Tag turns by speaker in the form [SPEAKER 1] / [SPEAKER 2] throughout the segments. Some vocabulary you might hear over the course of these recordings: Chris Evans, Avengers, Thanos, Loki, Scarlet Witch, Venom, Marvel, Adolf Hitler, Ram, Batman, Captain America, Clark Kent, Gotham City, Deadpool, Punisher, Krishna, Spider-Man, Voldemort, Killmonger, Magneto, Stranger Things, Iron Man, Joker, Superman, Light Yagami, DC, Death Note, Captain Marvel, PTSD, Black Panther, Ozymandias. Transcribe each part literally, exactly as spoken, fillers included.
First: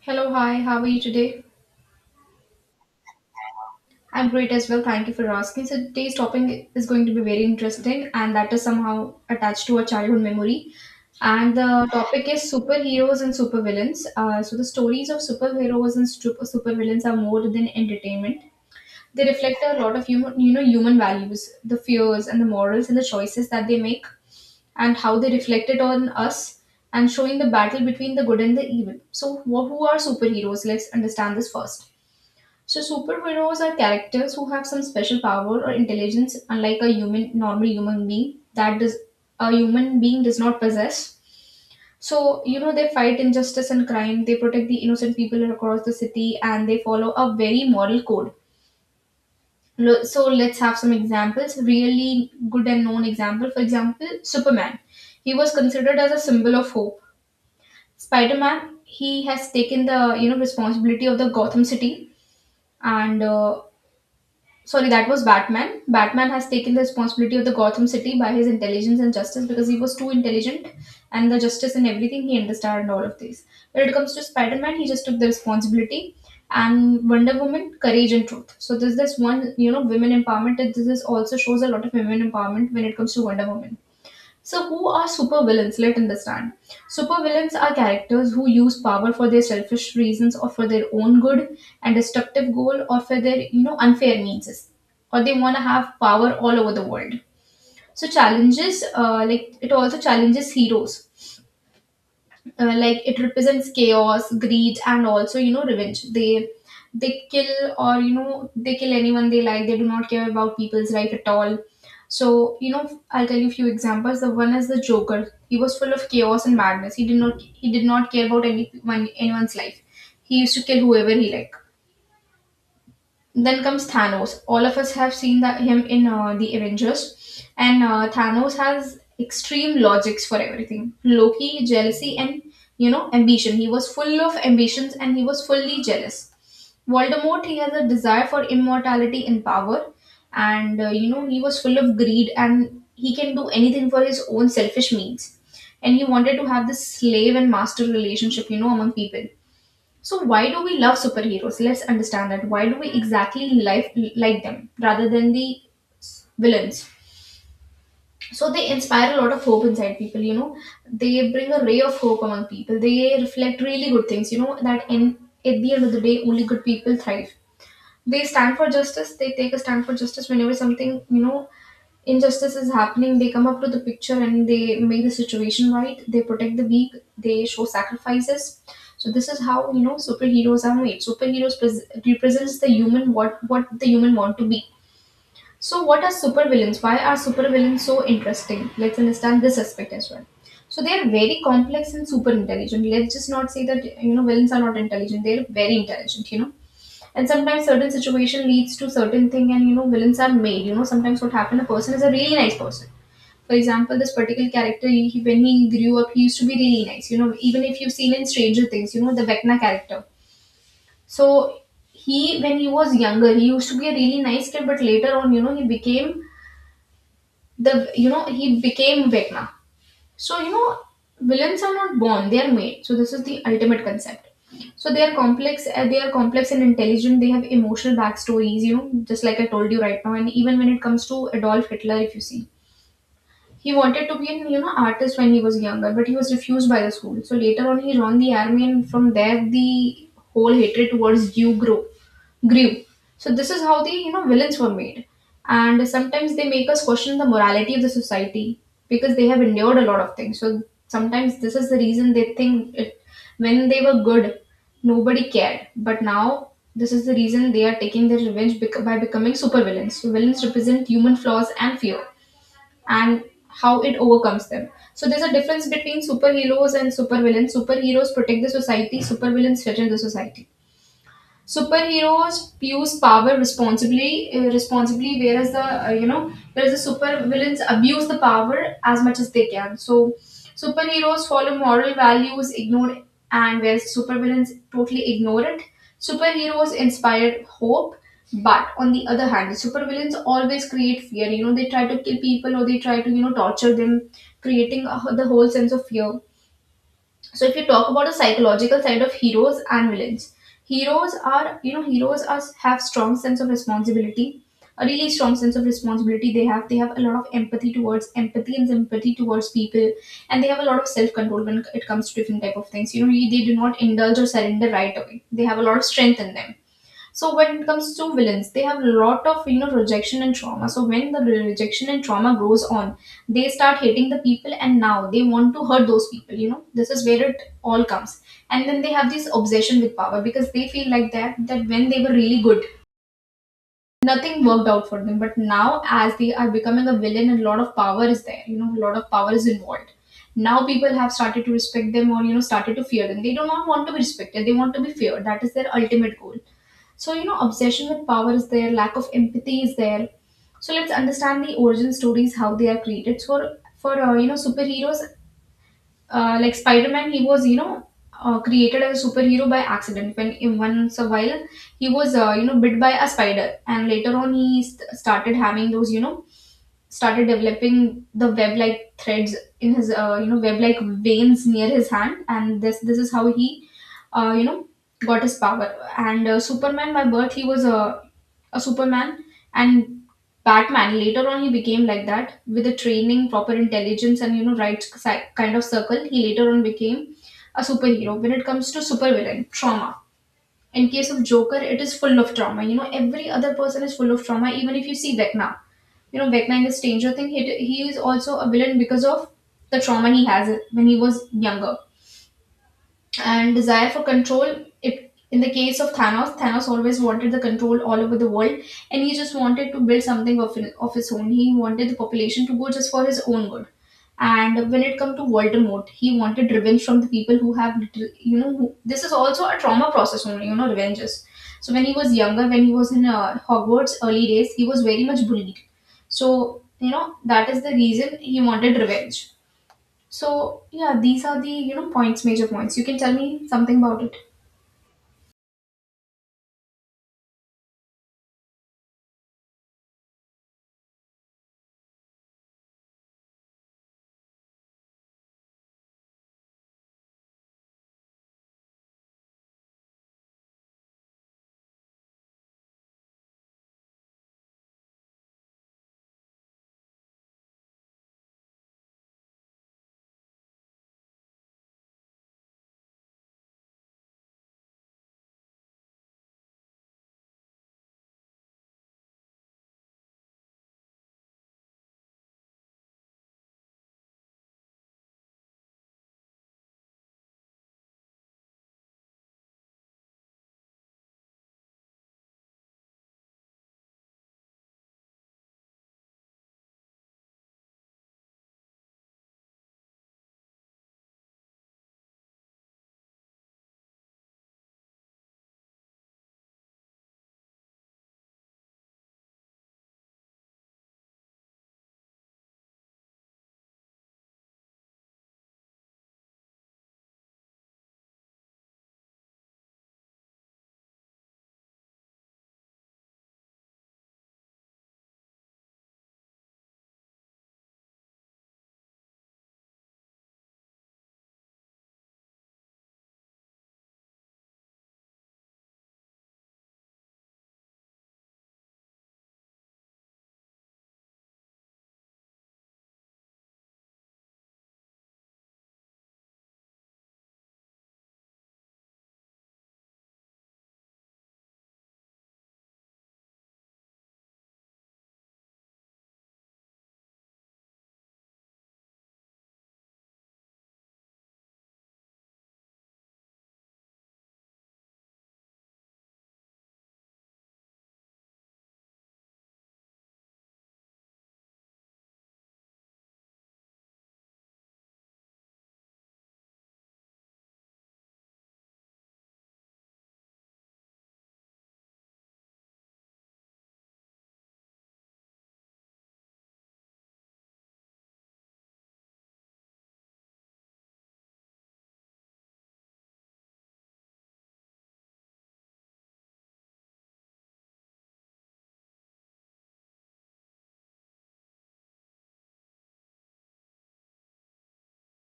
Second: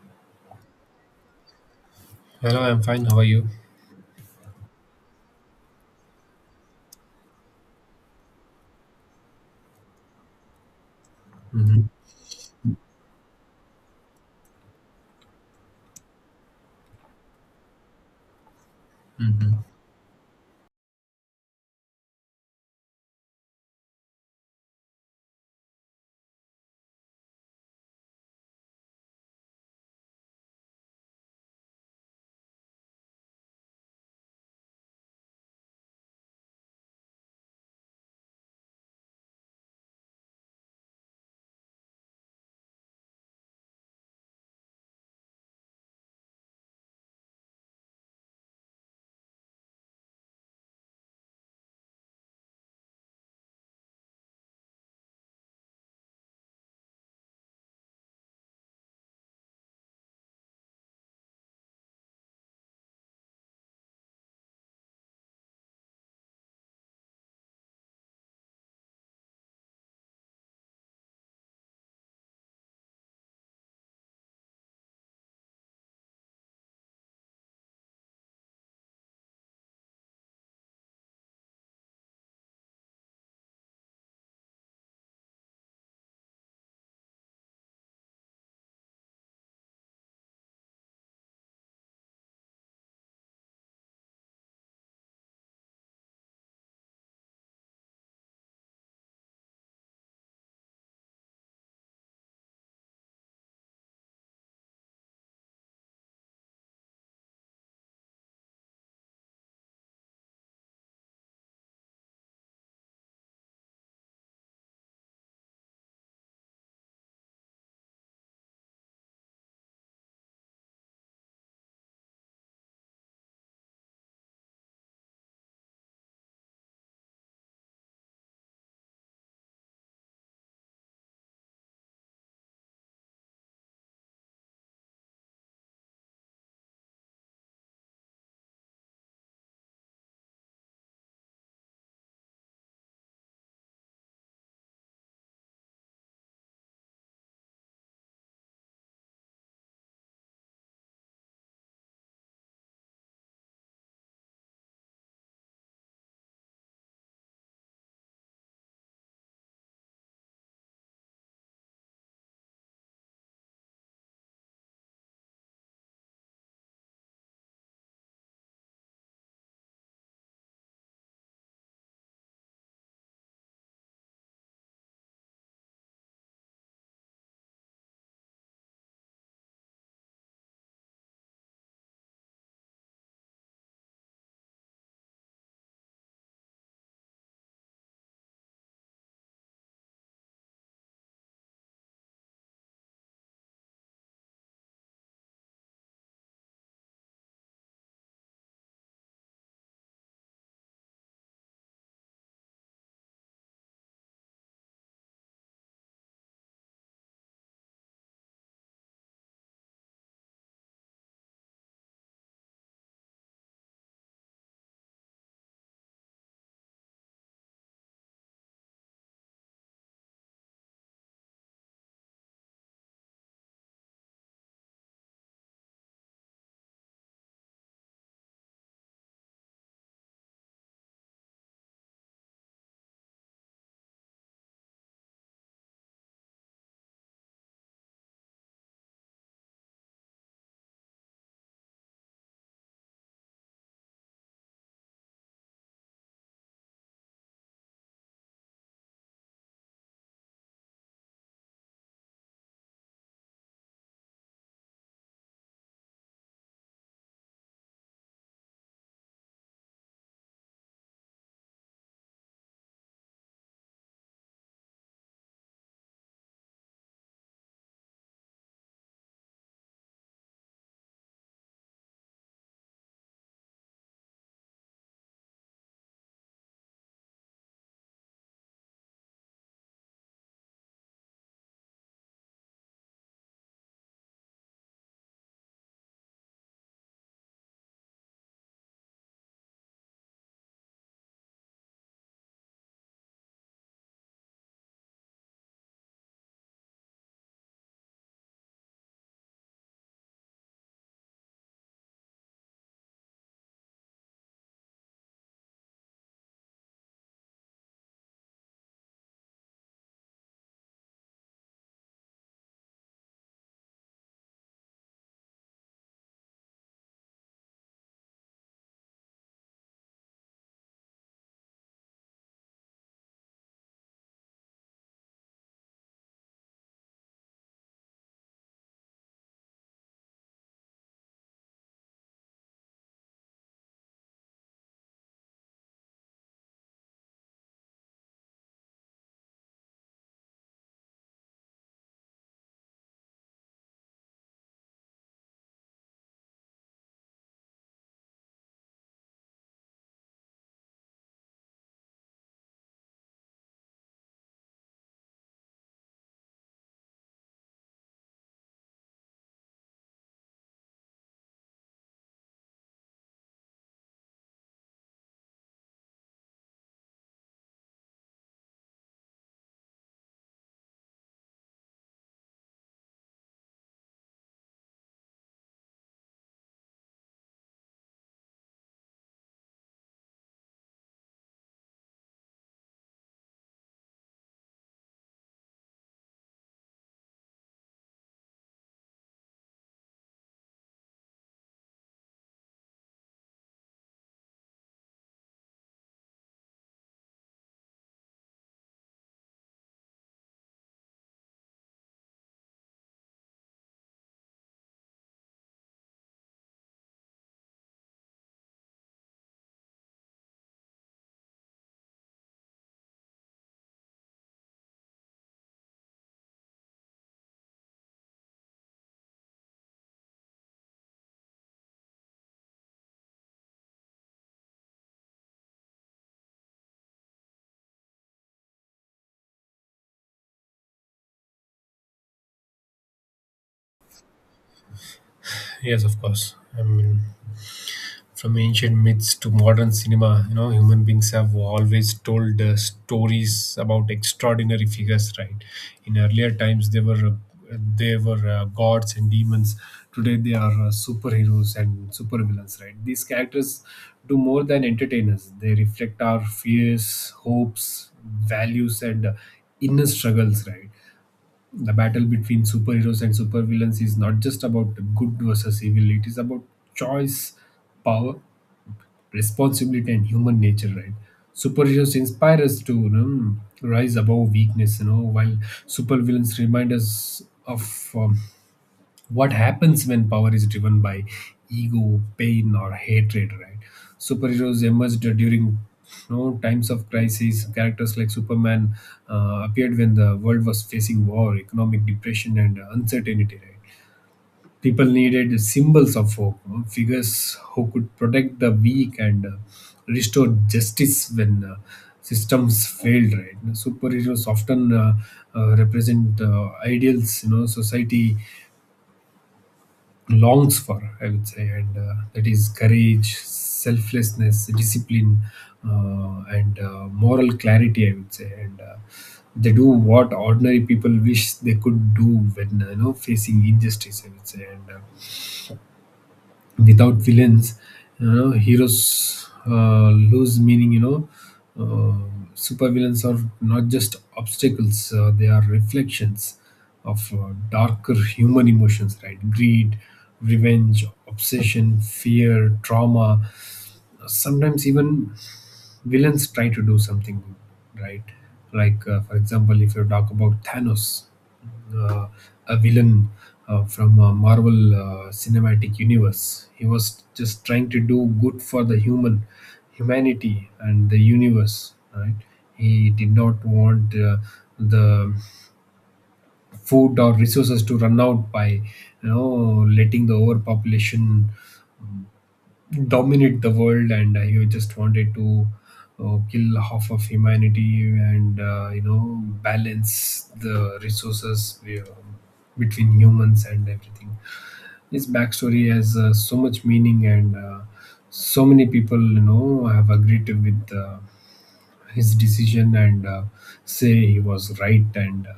[SPEAKER 1] Hello, hi, how are you today?
[SPEAKER 2] Hello, I'm fine. How are you?
[SPEAKER 1] I'm great as well, thank you for asking. So, today's topic is going to be very interesting, and that is somehow attached to a childhood memory. And
[SPEAKER 2] Hmm.
[SPEAKER 1] the topic is superheroes and supervillains. Uh, so, the stories of superheroes and super supervillains are more than entertainment. They reflect
[SPEAKER 2] Hmm.
[SPEAKER 1] a lot of human, you know, human values, the fears and the morals and the choices that they make, and how they reflect it on us, and showing the battle between the good and the evil. So, wh- who are superheroes? Let's understand this first. So superheroes are characters who have some special power or intelligence, unlike a human, normal human being that does a human being does not possess. So you know they fight injustice and crime. They protect the innocent people across the city, and they follow a very moral code. Lo- So let's have some examples. Really good and known example. For example, Superman. He was considered as a symbol of hope. Spider Man. He has taken the you know responsibility of the Gotham City and. Uh, Sorry, that was Batman. Batman has taken the responsibility of the Gotham City by his intelligence and justice because he was too intelligent and the justice and everything he understood and all of these. When it comes to Spider Man, he just took the responsibility, and Wonder Woman, courage and truth. So this this one, you know, women empowerment. This is also shows a lot of women empowerment when it comes to Wonder Woman. So, who are supervillains? Let understand. Supervillains are characters who use power for their selfish reasons or for their own good and destructive goal or for their you know unfair means, or they want to have power all over the world. So challenges, uh, like it also challenges heroes, uh, like it represents chaos, greed, and also you know revenge. They they kill, or you know they kill anyone they like. They do not care about people's life at all. So you know, I'll tell you a few examples. The one is the Joker. He was full of chaos and madness. He did not he did not care about anyone, anyone's life. He used to kill whoever he liked. Then comes Thanos. All of us have seen that him in uh, the Avengers, and uh, Thanos has extreme logics for everything. Loki, jealousy, and you know ambition. He was full of ambitions, and he was fully jealous. Voldemort, he has a desire for immortality and power, and uh, you know he was full of greed, and he can do anything for his own selfish means. And he wanted to have this slave and master relationship, you know, among people. So why do we love superheroes? Let's understand that. Why do we exactly like like them rather than the villains? So they inspire a lot of hope inside people. You know, they bring a ray of hope among people. They reflect really good things. You know that in at the end of the day, only good people thrive. They stand for justice. They take a stand for justice whenever something you know injustice is happening, they come up to the picture and they make the situation right. They protect the weak. They show sacrifices. So this is how you know superheroes are made. Superheroes pres- represents the human, what what the human want to be. So what are supervillains? Why are supervillains so interesting? Let's understand this aspect as well. So they are very complex and super intelligent. Let's just not say that you know villains are not intelligent. They are very intelligent. You know, and sometimes certain situation leads to certain thing, and you know villains are made. You know, sometimes what happens, a person is a really nice person. For example, this particular character, he, when he grew up, he used to be really nice. You know, even if you've seen in Stranger Things, you know, the Vecna character. So he, when he was younger, he used to be a really nice kid, but later on, you know, he became the, you know, he became Vecna. So, you know, villains are not born, they are made. So this is the ultimate concept. So they are complex, uh, they are complex and intelligent. They have emotional backstories, you know, just like I told you right now. And even when it comes to Adolf Hitler, if you see, he wanted to be an you know artist when he was younger, but he was refused by the school. So later on, he joined the army, and from there, the whole hatred towards Jew grew. Grew. So this is how the you know villains were made, and sometimes they make us question the morality of the society because they have endured a lot of things. So sometimes this is the reason they think it, when they were good, nobody cared, but now this is the reason they are taking their revenge, bec- by becoming supervillains. So villains represent human flaws and fear, and how it overcomes them. So there's a difference between superheroes and supervillains. Superheroes protect the society, supervillains shatter the society. Superheroes use power responsibly, uh, responsibly, whereas the uh, you know whereas the super villains abuse the power as much as they can. So superheroes follow moral values, ignored, and whereas supervillains totally ignore it. Superheroes inspire hope, but on the other hand, the super always create fear. You know they try to kill people or they try to you know torture them, creating a, the whole sense of fear. So if you talk about the psychological side of heroes and villains, heroes are you know heroes are have strong sense of responsibility, a really strong sense of responsibility they have. They have a lot of empathy towards empathy and sympathy towards people, and they have a lot of self control when it comes to different type of things. You know, they do not indulge or surrender right away. They have a lot of strength in them. So when it comes to villains, they have a lot of you know rejection and trauma. So when the rejection and trauma grows on, they start hating the people, and now they want to hurt those people. You know, this is where it all comes. And then they have this obsession with power because they feel like that that when they were really good, nothing worked out for them. But now, as they are becoming a villain, a lot of power is there. You know, a lot of power is involved. Now people have started to respect them, or you know started to fear them. They do not want to be respected. They want to be feared. That is their ultimate goal. So you know, obsession with power is there. Lack of empathy is there. So let's understand the origin stories, how they are created. So for uh, you know superheroes, uh, like Spider-Man, he was you know uh, created as a superhero by accident. When in once a while he was uh, you know bit by a spider, and later on he st- started having those you know started developing the web like threads in his uh, you know web like veins near his hand, and this this is how he uh, you know got his power. And uh, Superman, by birth he was a a Superman. And Batman, later on, he became like that with the training, proper intelligence, and you know, right si- kind of circle. He later on became a superhero. When it comes to supervillain, trauma. In case of Joker, it is full of trauma. You know, every other person is full of trauma. Even if you see Vecna, you know, Vecna in the Stranger Thing, he, he is also a villain because of the trauma he has when he was younger, and desire for control. If in the case of Thanos, Thanos always wanted the control all over the world, and he just wanted to build something of, of his own. He wanted the population to go just for his own good. And when it comes to Voldemort, he wanted revenge from the people who have little, you know, who, this is also a trauma process only, you know, revenges. So when he was younger, when he was in uh, Hogwarts early days, he was very much bullied. So you know that is the reason he wanted revenge. So yeah, these are the you know points, major points. You can tell me something about it.
[SPEAKER 2] Yes, of course. I mean, from ancient myths to modern cinema, you know, human beings have always told uh, stories about extraordinary figures, right? In earlier times, they were uh, they were uh, gods and demons. Today, they are uh, superheroes and supervillains, right? These characters do more than entertain us. They reflect our fears, hopes, values, and uh, inner struggles, right? The battle between superheroes and supervillains is not just about good versus evil. It is about choice, power, responsibility, and human nature, right? Superheroes inspire us to you know, rise above weakness you know while supervillains remind us of um, what happens when power is driven by ego, pain, or hatred, right? Superheroes emerged during you know, times of crisis. Characters like Superman uh, appeared when the world was facing war, economic depression, and uncertainty, right? People needed symbols of hope, you know, figures who could protect the weak and uh, restore justice when uh, systems failed, right? Superheroes often uh, uh, represent uh, ideals, you know, society longs for, I would say, and uh, that is courage, selflessness, discipline, uh, and uh, moral clarity, I would say. And uh, they do what ordinary people wish they could do when uh, you know facing injustice, I would say. And uh, without villains, you know heroes uh, lose meaning. you know uh, Supervillains are not just obstacles. Uh, they are reflections of uh, darker human emotions, right? Greed, revenge, obsession, fear, trauma. Sometimes even villains try to do something good, right? Like uh, for example, if you talk about thanos, uh, a villain uh, from uh, Marvel uh, Cinematic Universe. He was just trying to do good for the human humanity and the universe. Right? He did not want uh, the food or resources to run out by you know letting the overpopulation dominate the world, and uh, he just wanted to uh, kill half of humanity and uh, you know balance the resources uh, between humans and everything. His backstory has uh, so much meaning, and uh, so many people you know have agreed to with uh, his decision, and uh, say he was right. And uh,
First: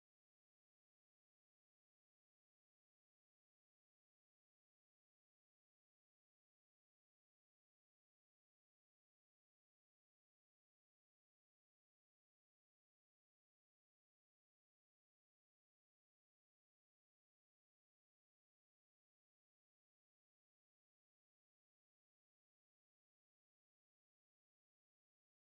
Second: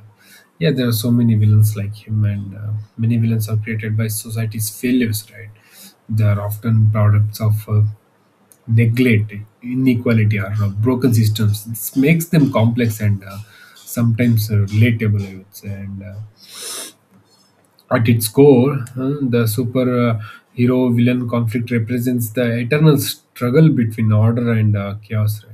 [SPEAKER 2] yeah, there are so many villains like him, and uh, many villains are created by society's failures, right? They are often products of uh, neglect, inequality, or uh, broken systems. This makes them complex and uh, sometimes uh, relatable, I would say. And uh, at its core, uh, the super uh, hero villain conflict represents the eternal struggle between order and uh, chaos, right?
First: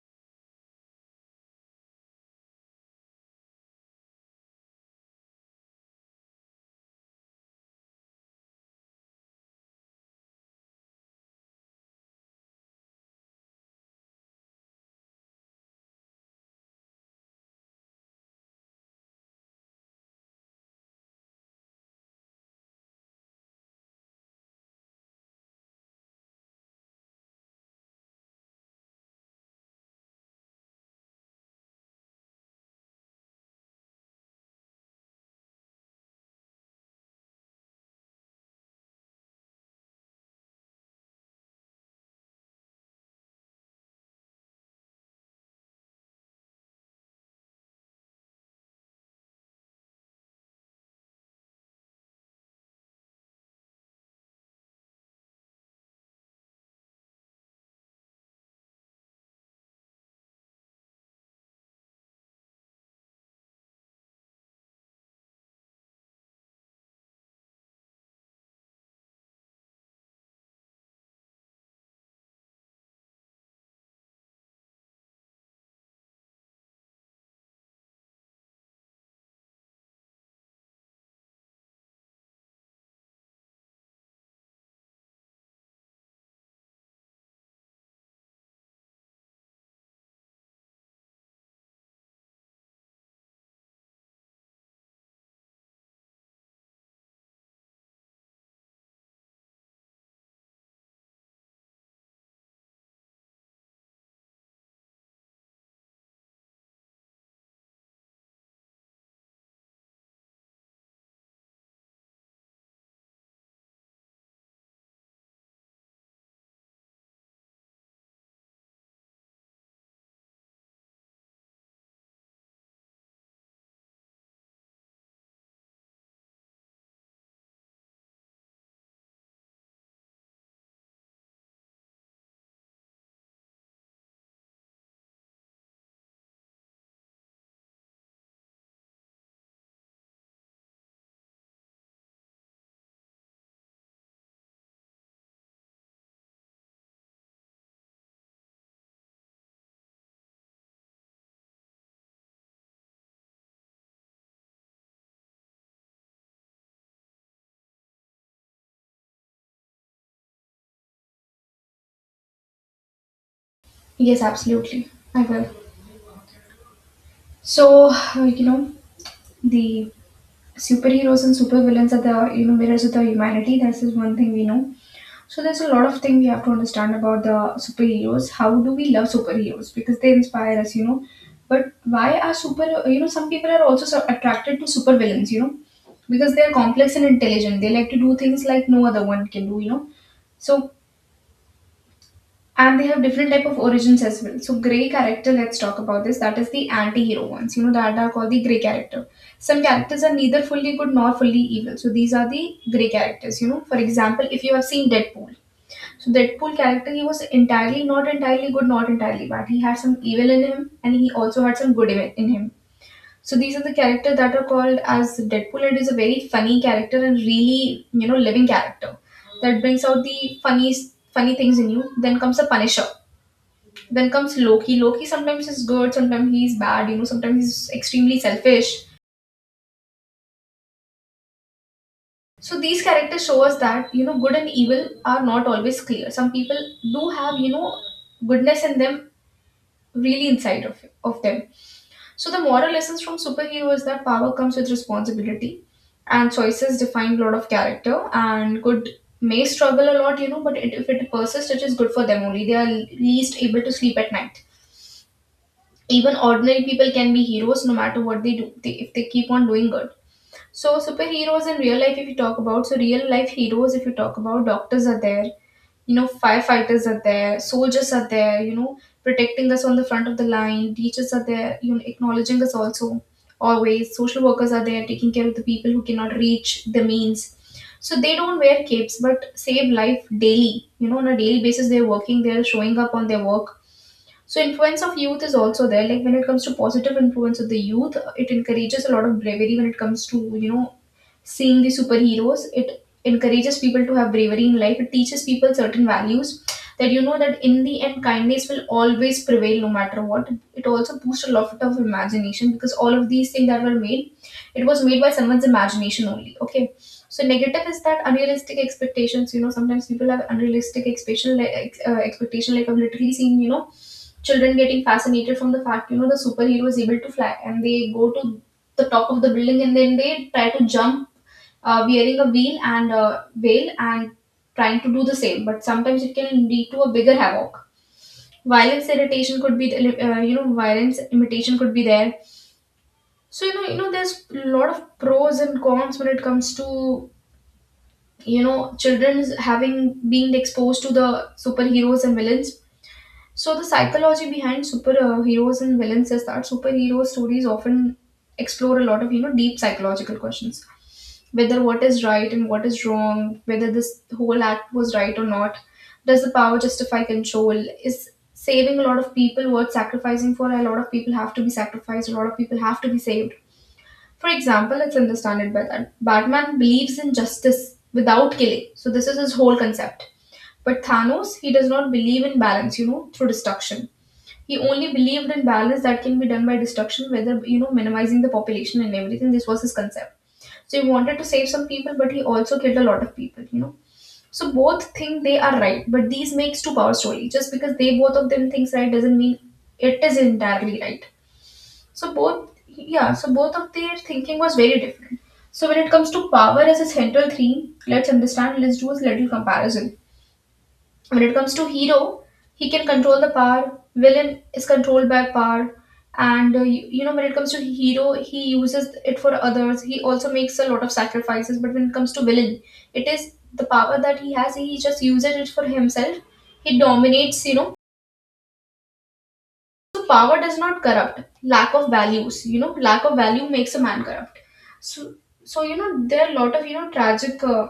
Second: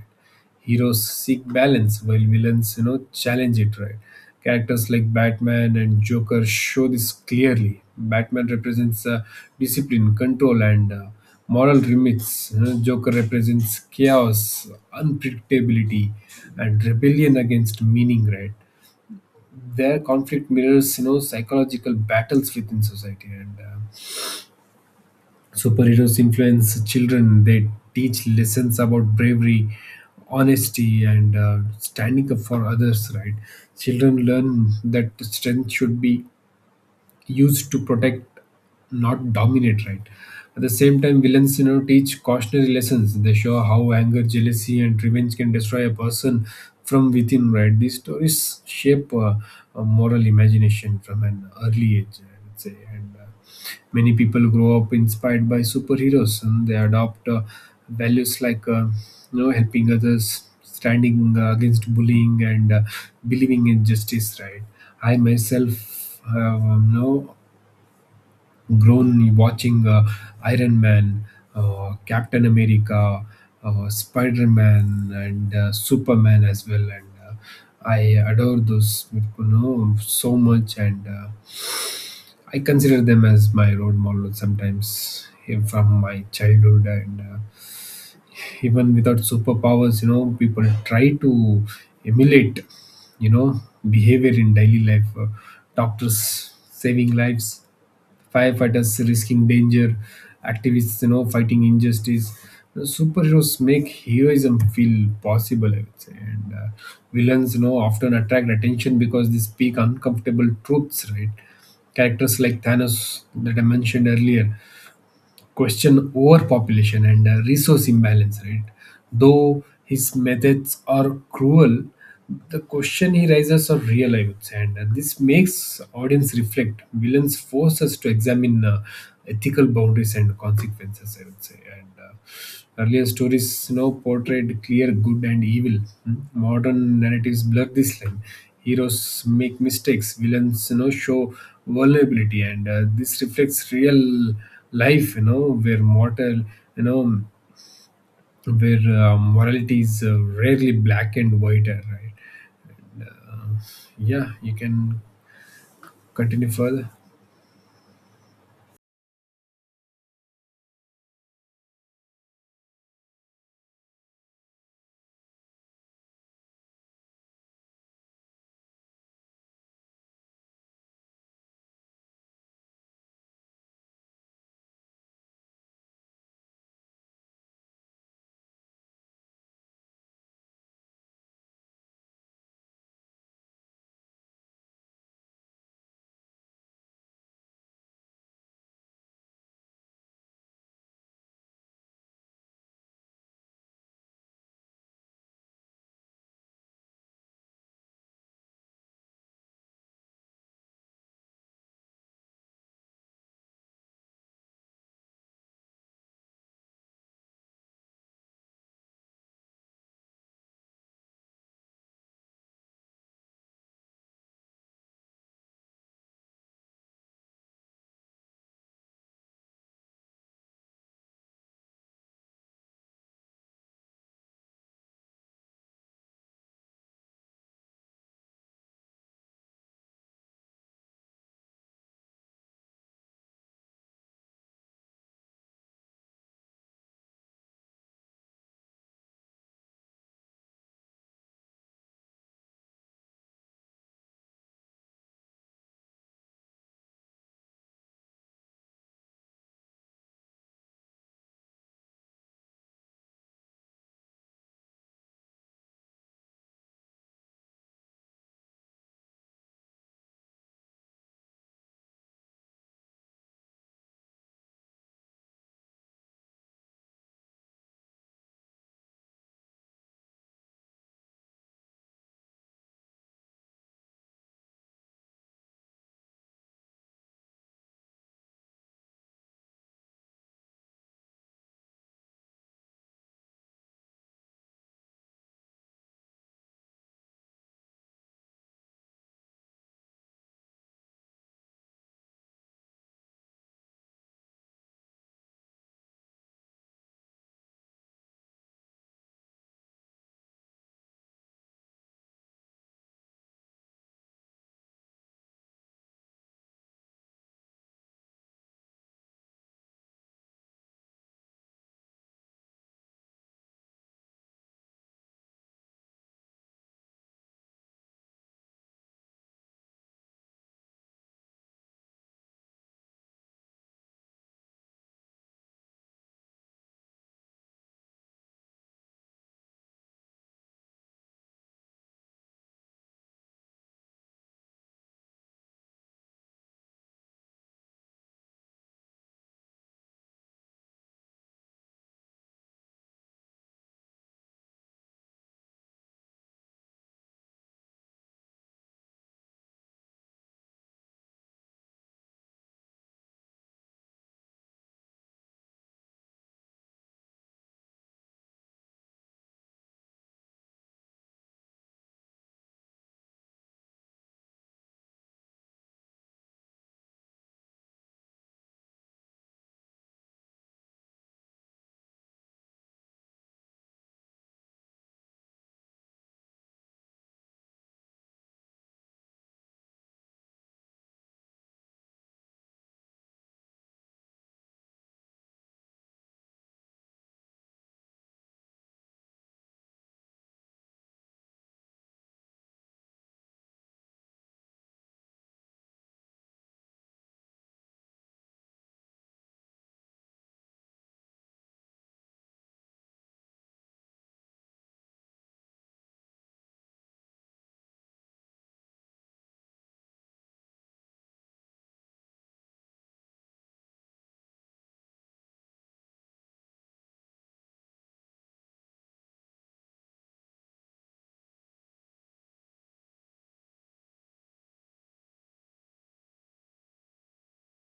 [SPEAKER 2] Heroes seek balance while villains, you know, challenge it, right? Characters like Batman and Joker show this clearly. Batman represents uh, discipline, control, and uh, moral limits. You know, Joker represents chaos, unpredictability, and rebellion against meaning, right? Their conflict mirrors you know psychological battles within society, and uh, superheroes influence children. They teach lessons about bravery, honesty, and uh, standing up for others, right? Children learn that strength should be used to protect, not dominate, right? At the same time, villains, you know, teach cautionary lessons. They show how anger, jealousy, and revenge can destroy a person from within, right? These stories shape uh, a moral imagination from an early age, I would say. And uh, many people grow up inspired by superheroes, and they adopt uh, values like, uh, you know, helping others, standing uh, against bullying, and uh, believing in justice, right? I myself have um, no grown watching uh, Iron Man, uh, Captain America, uh, Spider Man, and uh, Superman as well. And uh, I adore those, you know, so much. And uh, I consider them as my role model sometimes eh, from my childhood. And uh, even without superpowers, you know, people try to emulate, you know, behavior in daily life. Uh, doctors saving lives, firefighters risking danger, activists, you know, fighting injustice. Superheroes make heroism feel possible, I would say. And uh, villains, you know, often attract attention because they speak uncomfortable truths, right? Characters like Thanos that I mentioned earlier question overpopulation and uh, resource imbalance, right? Though his methods are cruel, the question he raises are real, I would say, and uh, this makes audience reflect. Villains force us to examine uh, ethical boundaries and consequences, I would say. And Uh, earlier stories, you know, portrayed clear good and evil. Hmm? Modern narratives blur this line. Heroes make mistakes, villains you know show vulnerability, and uh, this reflects real life, you know where mortal you know where uh, morality is uh, rarely black and white, uh, right. Yeah, you can continue further.
[SPEAKER 1] Yes, absolutely, I will. So like, you know the superheroes and supervillains are the you know mirrors of the humanity. This is one thing we know. So there's a lot of thing we have to understand about the superheroes. How do we love superheroes? Because they inspire us, you know. But why are super you know some people are also so attracted to supervillains, you know, because they are complex and intelligent. They like to do things like no other one can do, you know. So And they have different type of origins as well. So grey character, let's talk about this. That is the anti-hero ones. You know that are called the grey character. Some characters are neither fully good nor fully evil. So these are the grey characters. You know, for example, if you have seen Deadpool, so Deadpool character he was entirely not entirely good, not entirely bad. He had some evil in him, and he also had some good in in him. So these are the character that are called as Deadpool. It is a very funny character and really you know living character that brings out the funny funny things in you. Then comes the Punisher, then comes Loki. Loki sometimes is good, sometimes he is bad, you know, sometimes he's extremely selfish. So these characters show us that, you know, good and evil are not always clear. Some people do have, you know, goodness in them really inside of, of them. So the moral lessons from superhero is that power comes with responsibility, and choices define a lot of character, and good may struggle a lot, you know, but it, if it persists, it is good for them only. They are least able to sleep at night. Even ordinary people can be heroes no matter what they do they, if they keep on doing good. So superheroes in real life if you talk about so real life heroes, if you talk about, doctors are there, you know firefighters are there, soldiers are there, you know protecting us on the front of the line, teachers are there, you know acknowledging us also always, social workers are there taking care of the people who cannot reach the means. So they don't wear capes but save life daily, you know on a daily basis they're working, they're showing up on their work. So influence of youth is also there. Like when it comes to positive influence of the youth, it encourages a lot of bravery. When it comes to you know seeing the superheroes, it encourages people to have bravery in life. It teaches people certain values, that you know that in the end kindness will always prevail no matter what. It also boosts a lot of imagination, because all of these things that were made, it was made by someone's imagination only. Okay, so negative is that unrealistic expectations. You know sometimes people have unrealistic expectation like ex- uh, expectation like I've literally seen, you know children getting fascinated from the fact, you know the superhero is able to fly, and they go to the top of the building, and then they try to jump, uh, wearing a wheel and a veil and trying to do the same, but sometimes it can lead to a bigger havoc. Violence irritation could be, uh, you know violence imitation could be there. So you know you know there's a lot of pros and cons when it comes to, you know children's having being exposed to the superheroes and villains. So the psychology behind superheroes and villains is that superhero stories often explore a lot of you know deep psychological questions: whether what is right and what is wrong, whether this whole act was right or not, does the power justify control? Is saving a lot of people worth sacrificing for? A lot of people have to be sacrificed. A lot of people have to be saved. For example, it's by that Batman believes in justice without killing. So this is his whole concept. But Thanos, he does not believe in balance, you know, through destruction. He only believed in balance that can be done by destruction, whether you know minimizing the population and everything. This was his concept. So he wanted to save some people, but he also killed a lot of people. You know, so both think they are right, but these makes two power story. Just because they both of them thinks right doesn't mean it is entirely right. So both, yeah, so both of their thinking was very different. So when it comes to power as a central theme, let's understand. Let's do a little comparison. When it comes to hero, he can control the power. Villain is controlled by power. And uh, you, you know when it comes to hero, he uses it for others, he also makes a lot of sacrifices. But when it comes to villain, it is the power that he has, he just uses it for himself. He dominates, you know. So power does not corrupt; lack of values, you know lack of value makes a man corrupt. So so you know, there are a lot of, you know tragic uh,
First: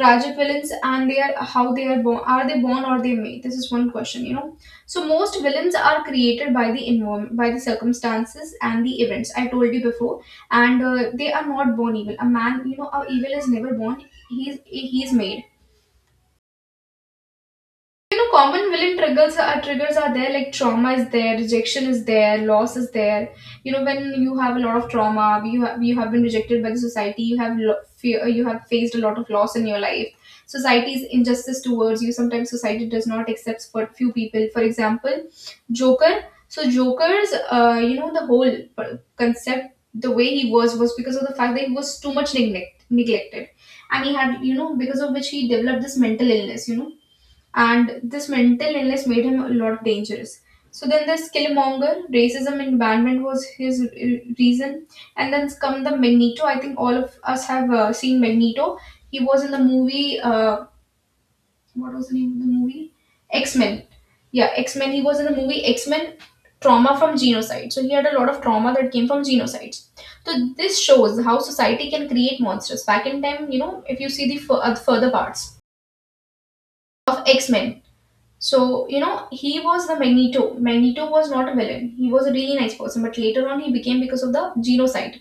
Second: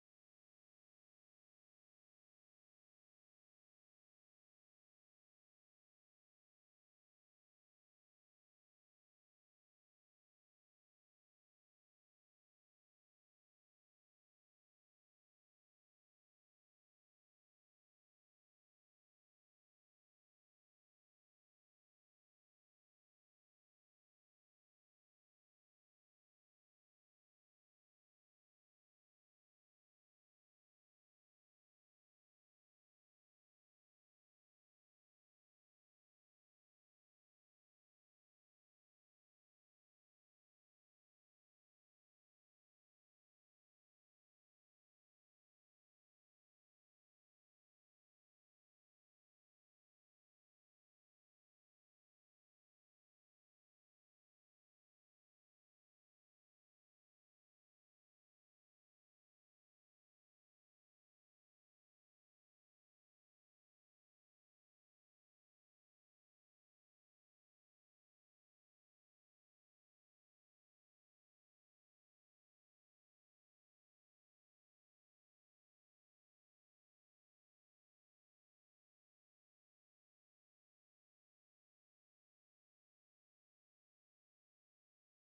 [SPEAKER 1] tragic villains, and they are, how they are born? Are they born or they made? This is one question, you know. So most villains are created by the environment, by the circumstances and the events I told you before, and uh, they are not born evil. A man, you know, a evil is never born, he's he's made, you know. Common villain triggers are triggers are there, like trauma is there, rejection is there, loss is there. You know, when you have a lot of trauma, you have you have been rejected by the society, you have lo- fear, you have faced a lot of loss in your life. Society's injustice towards you. Sometimes society does not accept for few people. For example, Joker. So Joker's, uh, you know, the whole per- concept, the way he was, was because of the fact that he was too much neglect, neglected, and he had, you know, because of which he developed this mental illness. You know, and this mental illness made him a lot dangerous. So then the Skillmonger, racism and banishment was his re- reason, and then come the Magneto. I think all of us have uh, seen Magneto. He was in the movie. Uh, what was the name of the movie? X Men. Yeah, X Men. He was in the movie X Men. Trauma from genocide. So he had a lot of trauma that came from genocides. So this shows how society can create monsters. Back in time, you know, if you see the fur- uh, further parts of X Men, so, you know, he was the Magneto. Magneto was not a villain. He was a really nice person, but later on he became, because of the genocide.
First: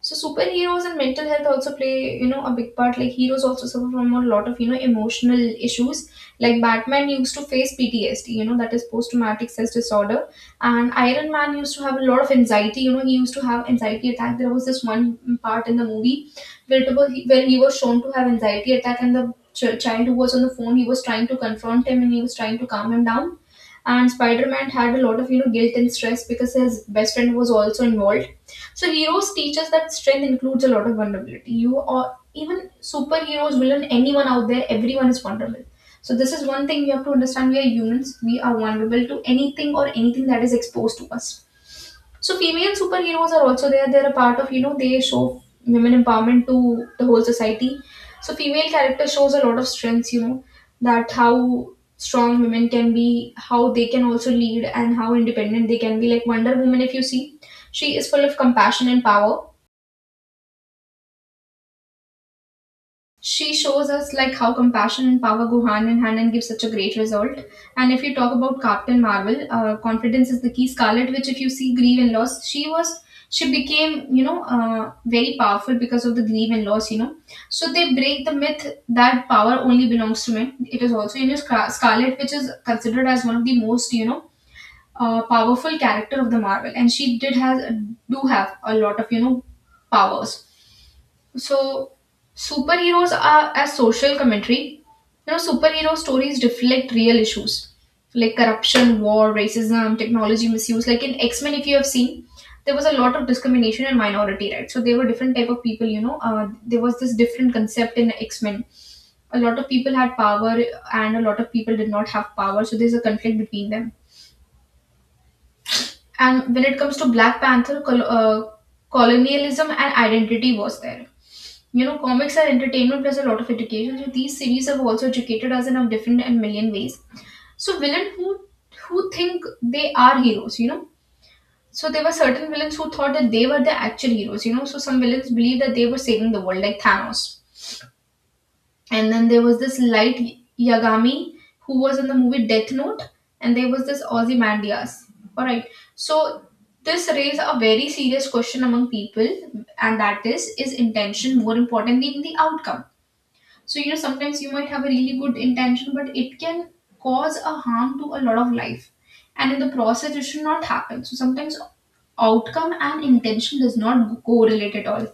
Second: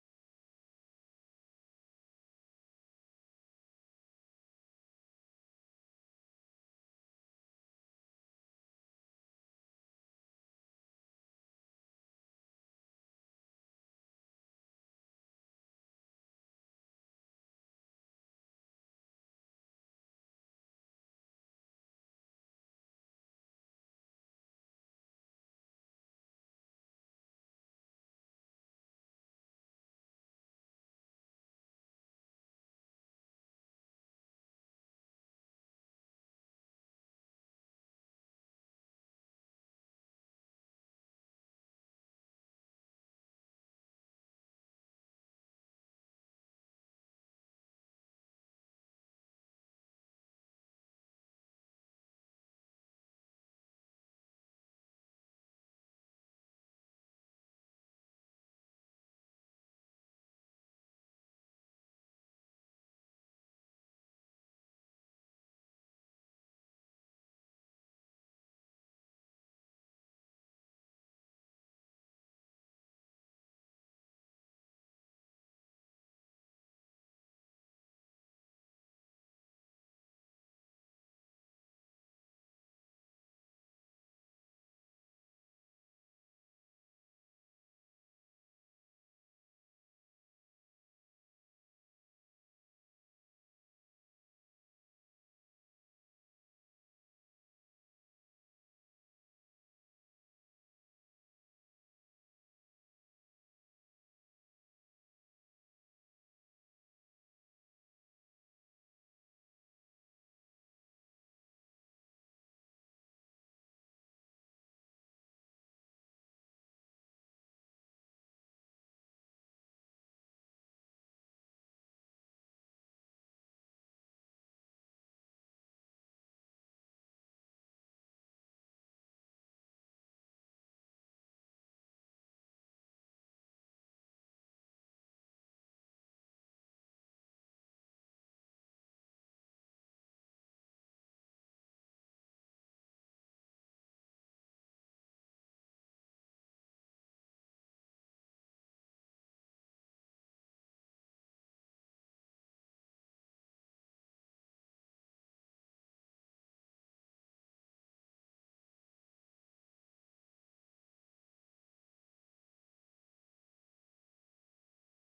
[SPEAKER 1] So superheroes and mental health also play, you know, a big part. Like heroes also suffer from a lot of, you know, emotional issues. Like Batman used to face P T S D, you know, that is post-traumatic stress disorder. And Iron Man used to have a lot of anxiety, you know, he used to have anxiety attack. There was this one part in the movie where it was, where he was shown to have anxiety attack, and the ch- child who was on the phone, he was trying to confront him and he was trying to calm him down. And Spider-Man had a lot of, you know, guilt and stress because his best friend was also involved. So heroes teach us that strength includes a lot of vulnerability. You, or even superheroes, villain, anyone out there, everyone is vulnerable. So this is one thing we have to understand. We are humans. We are vulnerable to anything, or anything that is exposed to us. So female superheroes are also there. They're a part of, you know they show women empowerment to the whole society. So female character shows a lot of strengths. You know that how strong women can be, how they can also lead, and how independent they can be. Like Wonder Woman, if you see, she is full of compassion and power. She shows us like how compassion and power go hand in hand and give such a great result. And if you talk about Captain Marvel, uh, confidence is the key. Scarlet which if you see, grief and loss, she was, she became, you know, uh, very powerful because of the grief and loss, you know. So they break the myth that power only belongs to men. It is also in Scar- Scarlet which is considered as one of the most, you know, uh, powerful character of the Marvel, and she did has do have a lot of, you know, powers. So superheroes are a social commentary. You know, superhero stories reflect real issues like corruption, war, racism, technology misuse. Like in X Men, if you have seen, there was a lot of discrimination and minority rights. So there were different type of people. You know, uh, there was this different concept in X Men. A lot of people had power, and a lot of people did not have power. So there's a conflict between them. And when it comes to Black Panther, col- uh, colonialism and identity was there. You know, comics are entertainment plus a lot of education, so these series have also educated us in a different and million ways. So villain who who think they are heroes, you know. So there were certain villains who thought that they were the actual heroes, you know. So some villains believed that they were saving the world, like Thanos. And then there was this Light Yagami, who was in the movie Death Note, and there was this Ozymandias. Alright. So this raised a very serious question among people, and that is, is intention more important than the outcome? So, you know, sometimes you might have a really good intention, but it can cause a harm to a lot of life, and in the process, it should not happen. So sometimes outcome and intention does not correlate at all.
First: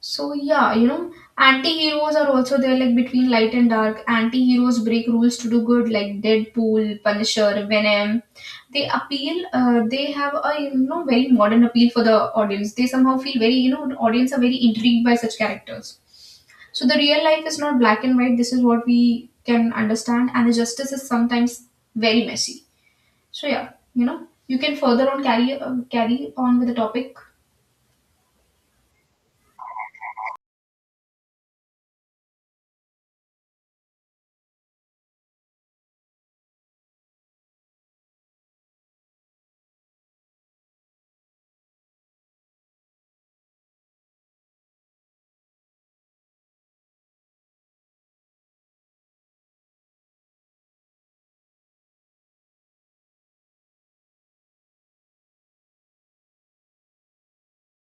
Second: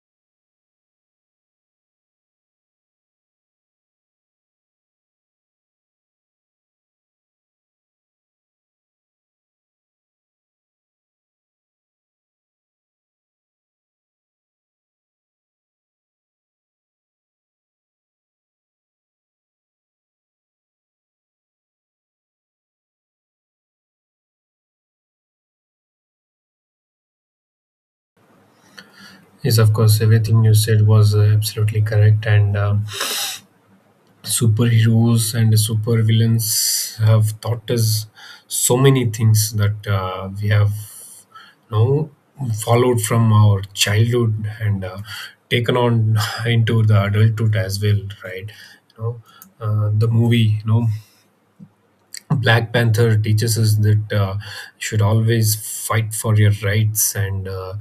[SPEAKER 1] So, yeah, you know, anti heroes are also there, like between light and dark. Anti heroes break rules to do good, like Deadpool, Punisher, Venom. They appeal, uh, they have a, you know, very modern appeal for the audience. They somehow feel very, you know, audience are very intrigued by such characters. So the real life is not black and white. This is what we can understand, and the justice is sometimes very messy. So yeah, you know, you can further on carry uh, carry on with the topic.
[SPEAKER 2] Yes, of course, everything you said was uh, absolutely correct. And um superheroes and supervillains have taught us so many things that uh, we have know followed from our childhood and uh, taken on into the adulthood as well, right? you know uh, the movie, you know Black Panther, teaches us that uh, should always fight for your rights, and uh,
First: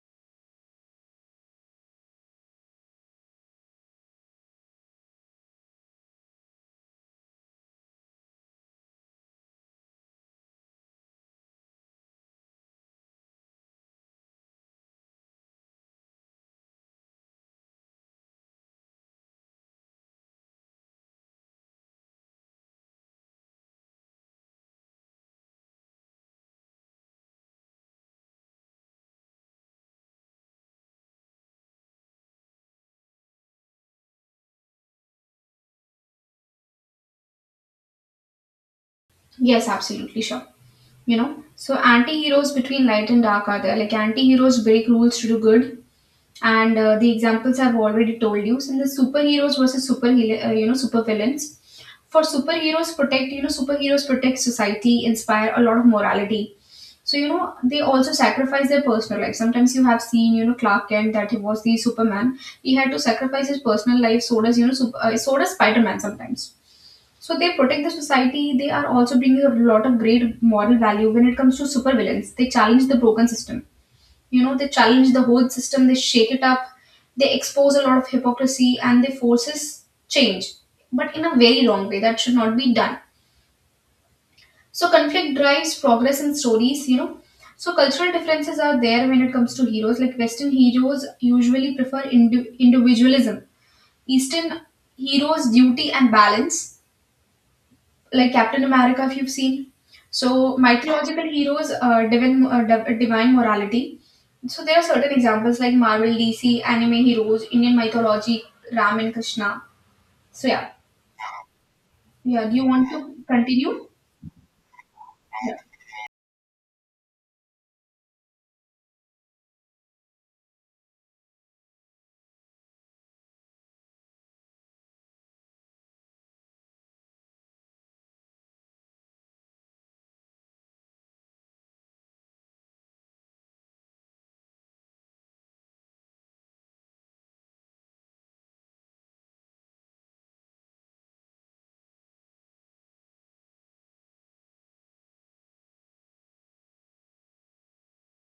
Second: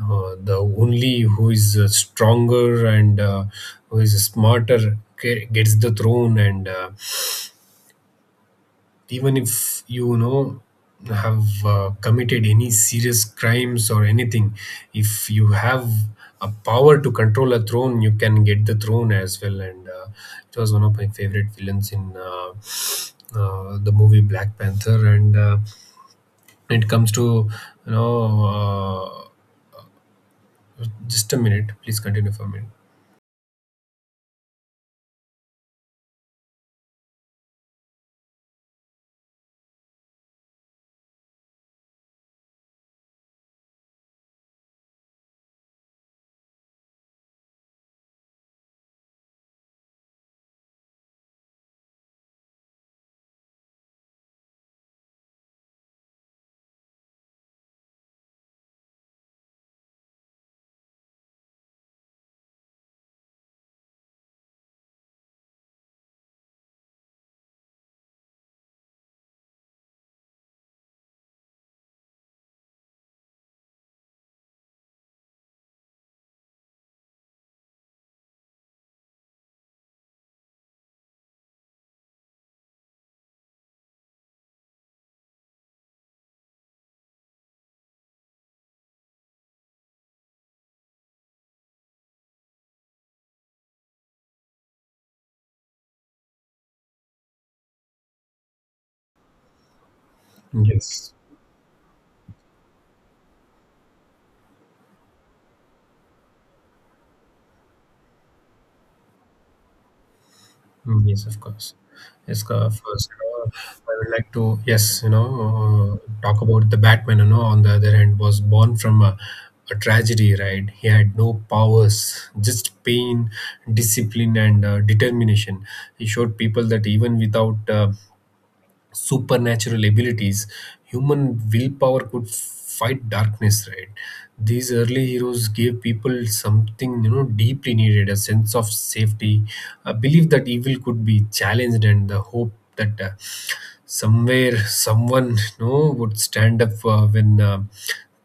[SPEAKER 2] uh, the only who is uh, stronger, and uh, who is smarter ge- gets the throne. And uh, even if you, you know have uh, committed any serious crimes or anything, if you have a power to control a throne, you can get the throne as well. And uh, it was one of my favorite villains in uh, uh, the movie Black Panther. And uh, it comes to you know uh, just a minute, please continue for a minute.
[SPEAKER 1] Yes, absolutely, sure. You know, so anti-heroes between light and dark are there. Like anti-heroes break rules to do good, and uh, the examples I've already told you. So the superheroes versus super uh, you know, super villains. For superheroes protect you know superheroes protect society, inspire a lot of morality. So, you know, they also sacrifice their personal life. Sometimes you have seen, you know, Clark Kent that he was the Superman. He had to sacrifice his personal life. So does, you know, sup- uh, so does Spider-Man sometimes. So they protect the society. They are also bringing a lot of great moral value. When it comes to supervillains, they challenge the broken system. You know, they challenge the whole system. They shake it up. They expose a lot of hypocrisy and they forces change, but in a very wrong way. That should not be done. So conflict drives progress in stories, you know. So cultural differences are there when it comes to heroes. Like Western heroes usually prefer indi- individualism. Eastern heroes, duty and balance. Like Captain America, if you've seen. So
[SPEAKER 2] Yes.
[SPEAKER 1] mythological heroes, uh, divine, uh, div- divine morality. So there are certain examples like Marvel, D C, anime heroes, Indian mythology, Ram and Krishna. So yeah,
[SPEAKER 2] Mm, yes, of course. Yes,
[SPEAKER 1] yeah. Do you
[SPEAKER 2] uh,
[SPEAKER 1] want to
[SPEAKER 2] first, you
[SPEAKER 1] continue?
[SPEAKER 2] I would like to, yes, you know, uh, talk about the Batman, you know, on the other hand, was born from a, a tragedy, right? He had no powers, just pain, discipline, and uh, determination. He showed people that even without uh, supernatural abilities, human willpower could fight darkness, right? These early heroes gave people something you know deeply needed: a sense of safety, a belief that evil could be challenged, and the hope that uh, somewhere someone you know would stand up uh, when uh,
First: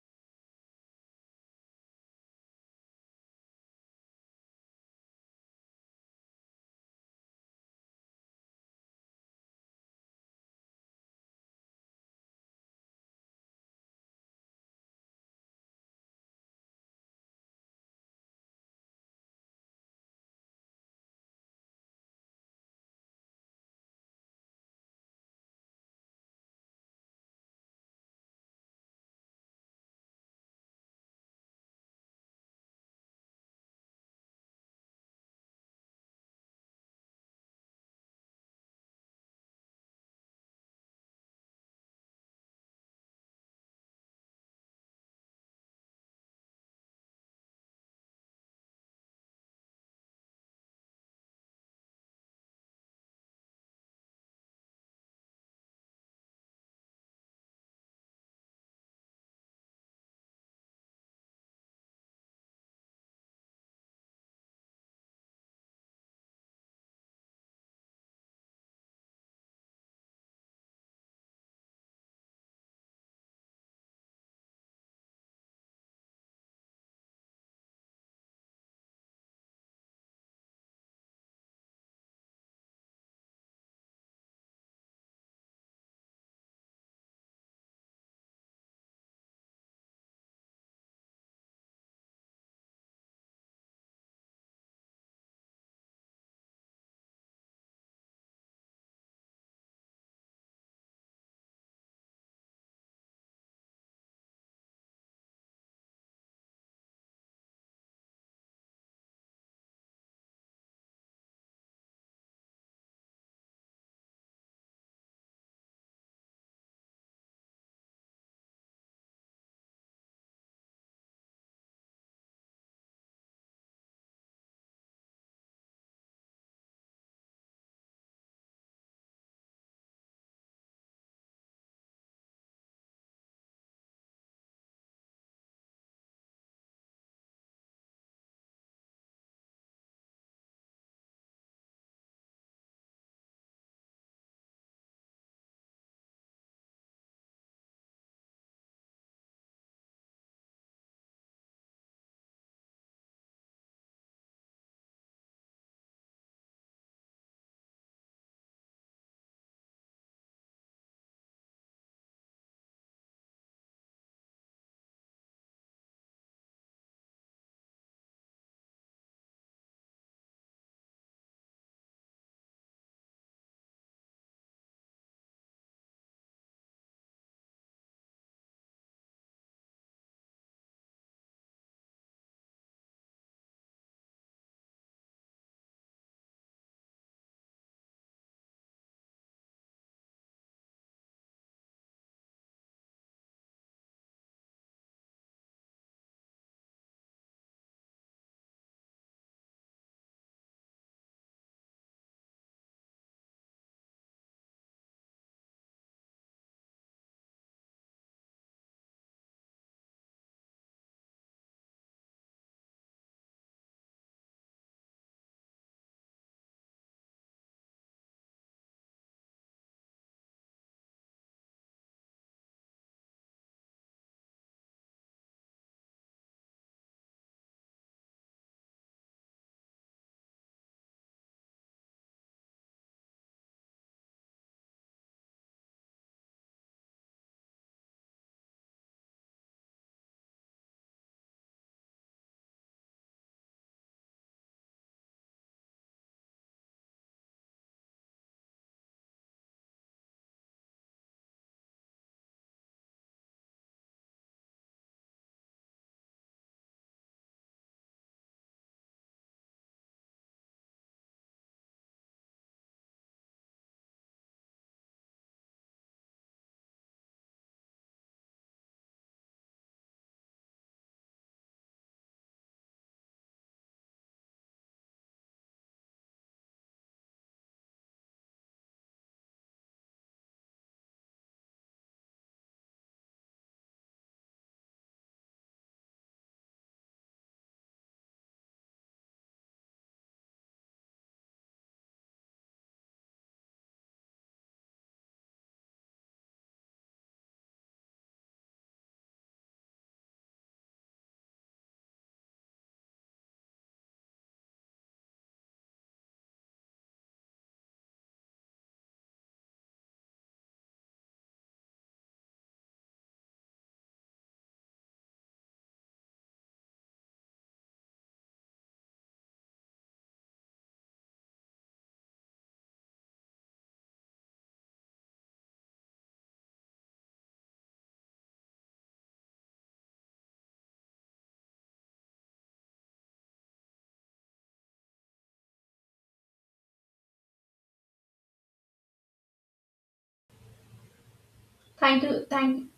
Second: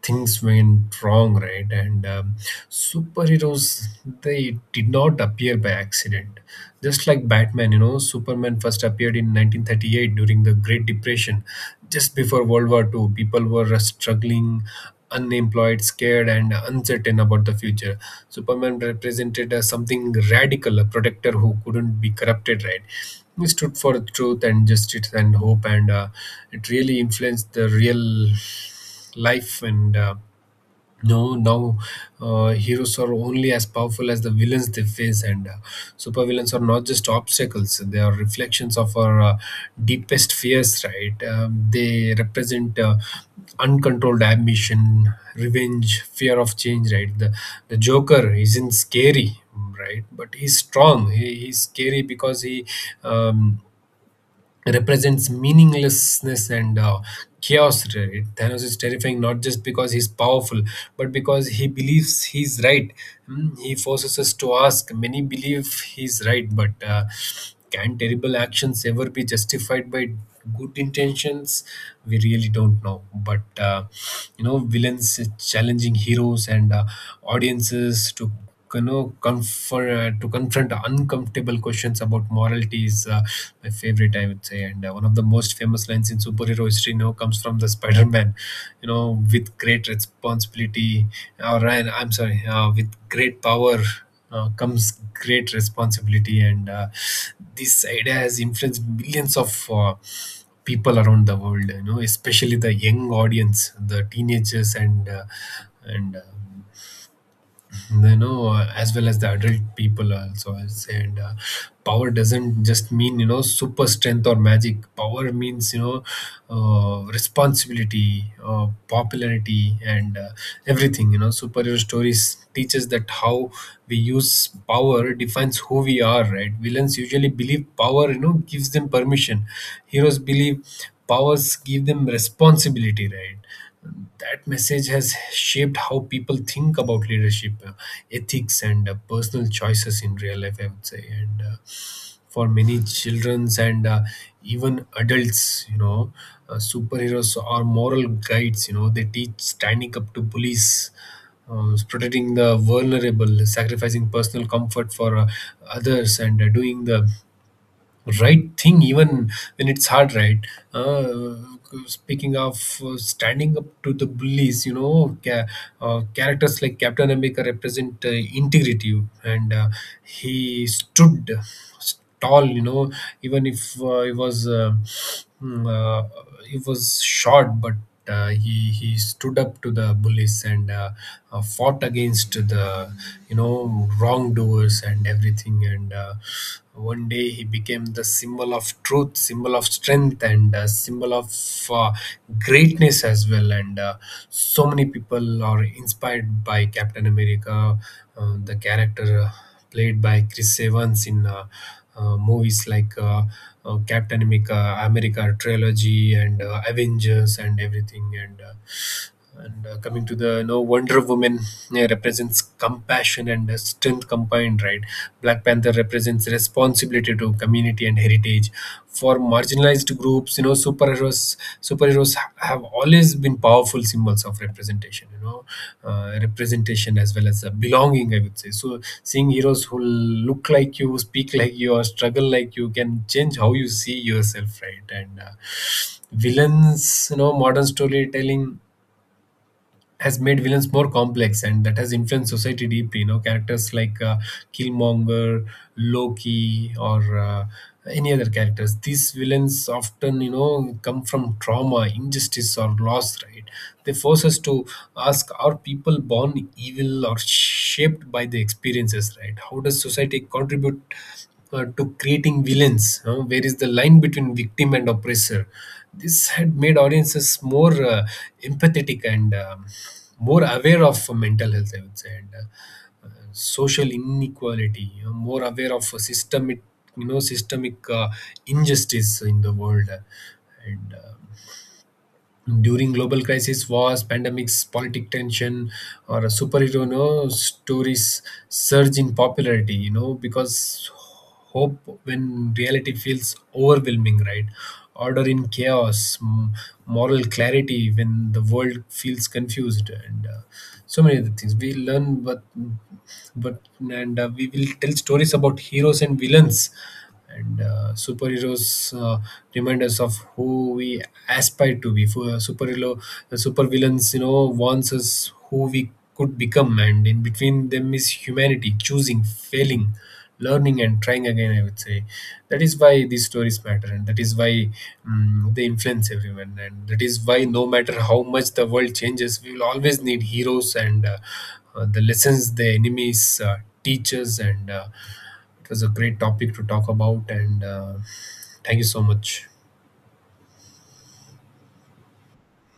[SPEAKER 2] things went wrong, right? And um, superheroes, they did not appear by accident. Just like Batman, you know, Superman first appeared in nineteen thirty-eight during the Great Depression. Just before World War Two. People were uh, struggling, unemployed, scared, and uncertain about the future. Superman represented uh, something radical, a protector who couldn't be corrupted, right? He stood for truth and justice and hope, and uh, it really influenced the real life. And uh, no now uh, heroes are only as powerful as the villains they face. And uh, supervillains are not just obstacles. They are reflections of our uh, deepest fears, right? Um, they represent uh, uncontrolled ambition, revenge, fear of change, right? The, the joker isn't scary, right? But he's strong. He, he's scary because he um, represents meaninglessness and uh, chaos. Right? Thanos is terrifying not just because he's powerful, but because he believes he's right. Hmm. He forces us to ask. Many believe he's right, but uh, can terrible actions ever be justified by good intentions? We really don't know. But uh, you know, villains challenging heroes and uh, audiences to you know, comfort, uh, to confront uncomfortable questions about morality is uh, my favorite, I would say. And uh, one of the most famous lines in superhero history now comes from the Spider-Man, you know, with great responsibility, uh, or Ryan, I'm sorry, uh, with great power uh, comes great responsibility. And uh, this idea has influenced millions of uh, people around the world, you know, especially the young audience, the teenagers, and uh, and uh, they know, uh, as well as the adult people also, I'll say. And uh, power doesn't just mean you know super strength or magic. Power means you know uh, responsibility, uh, popularity, and uh, everything. You know superhero stories teaches that how we use power defines who we are, right? Villains usually believe power you know gives them permission. Heroes believe powers give them responsibility, right? That message has shaped how people think about leadership, uh, ethics, and uh, personal choices in real life, I would say. And uh, for many childrens, and uh, even adults, you know, uh, superheroes are moral guides. You know, they teach standing up to police, uh, protecting the vulnerable, sacrificing personal comfort for uh, others, and uh, doing the right thing even when it's hard, right? uh, Speaking of uh, standing up to the bullies, you know ca- uh, characters like Captain America represent uh, integrity. And uh, he stood tall, you know even if uh, he was uh, mm, uh, he was short, but uh, he he stood up to the bullies and uh, uh, fought against the you know wrongdoers and everything. And uh, one day he became the symbol of truth, symbol of strength, and uh, symbol of uh, greatness as well. And uh, so many people are inspired by Captain America, uh, the character Uh, played by Chris Evans in uh, uh, movies like uh, uh, Captain America, America trilogy, and uh, Avengers, and everything. And uh, and uh, coming to the no Wonder Woman uh, represents compassion and uh, strength combined, right? Black Panther represents responsibility to community and heritage. For for marginalized groups, you know superheroes superheroes have always been powerful symbols of representation, you know uh, representation as well as uh, belonging, I would say. So seeing heroes who look like you, speak like you, or struggle like you can change how you see yourself, right? And uh, villains, you know modern storytelling has made villains more complex, and that has influenced society deeply. You know, characters like uh, Killmonger, Loki, or uh, any other characters. These villains often, you know, come from trauma, injustice, or loss, right? They force us to ask, are people born evil or shaped by the experiences, right? How does society contribute uh, to creating villains? Uh, where is the line between victim and oppressor? This had made audiences more uh, empathetic, and um, more aware of uh, mental health, I would say, and uh, uh, social inequality. You know, more aware of uh, systemic, you know, systemic uh, injustice in the world. And um during global crisis, wars, pandemics, politic tension, or a superhero, no stories surge in popularity, you know because hope when reality feels overwhelming, right? Order in chaos, m- moral clarity when the world feels confused. And uh, so many other things we learn. But but and uh, we will tell stories about heroes and villains, and uh, superheroes uh, remind us of who we aspire to be. For uh, superhero, uh, supervillains, you know, warns us who we could become, and in between them is humanity choosing, failing, learning, and trying again. I would say that is why these stories matter, and that is why mm they influence everyone. And that is why no matter how much the world changes, we will always need heroes, and uh, uh, the lessons the enemies uh, teach us. And Uh, it was a great topic to talk about, and uh, thank you so much.
[SPEAKER 1] Thank you. Thank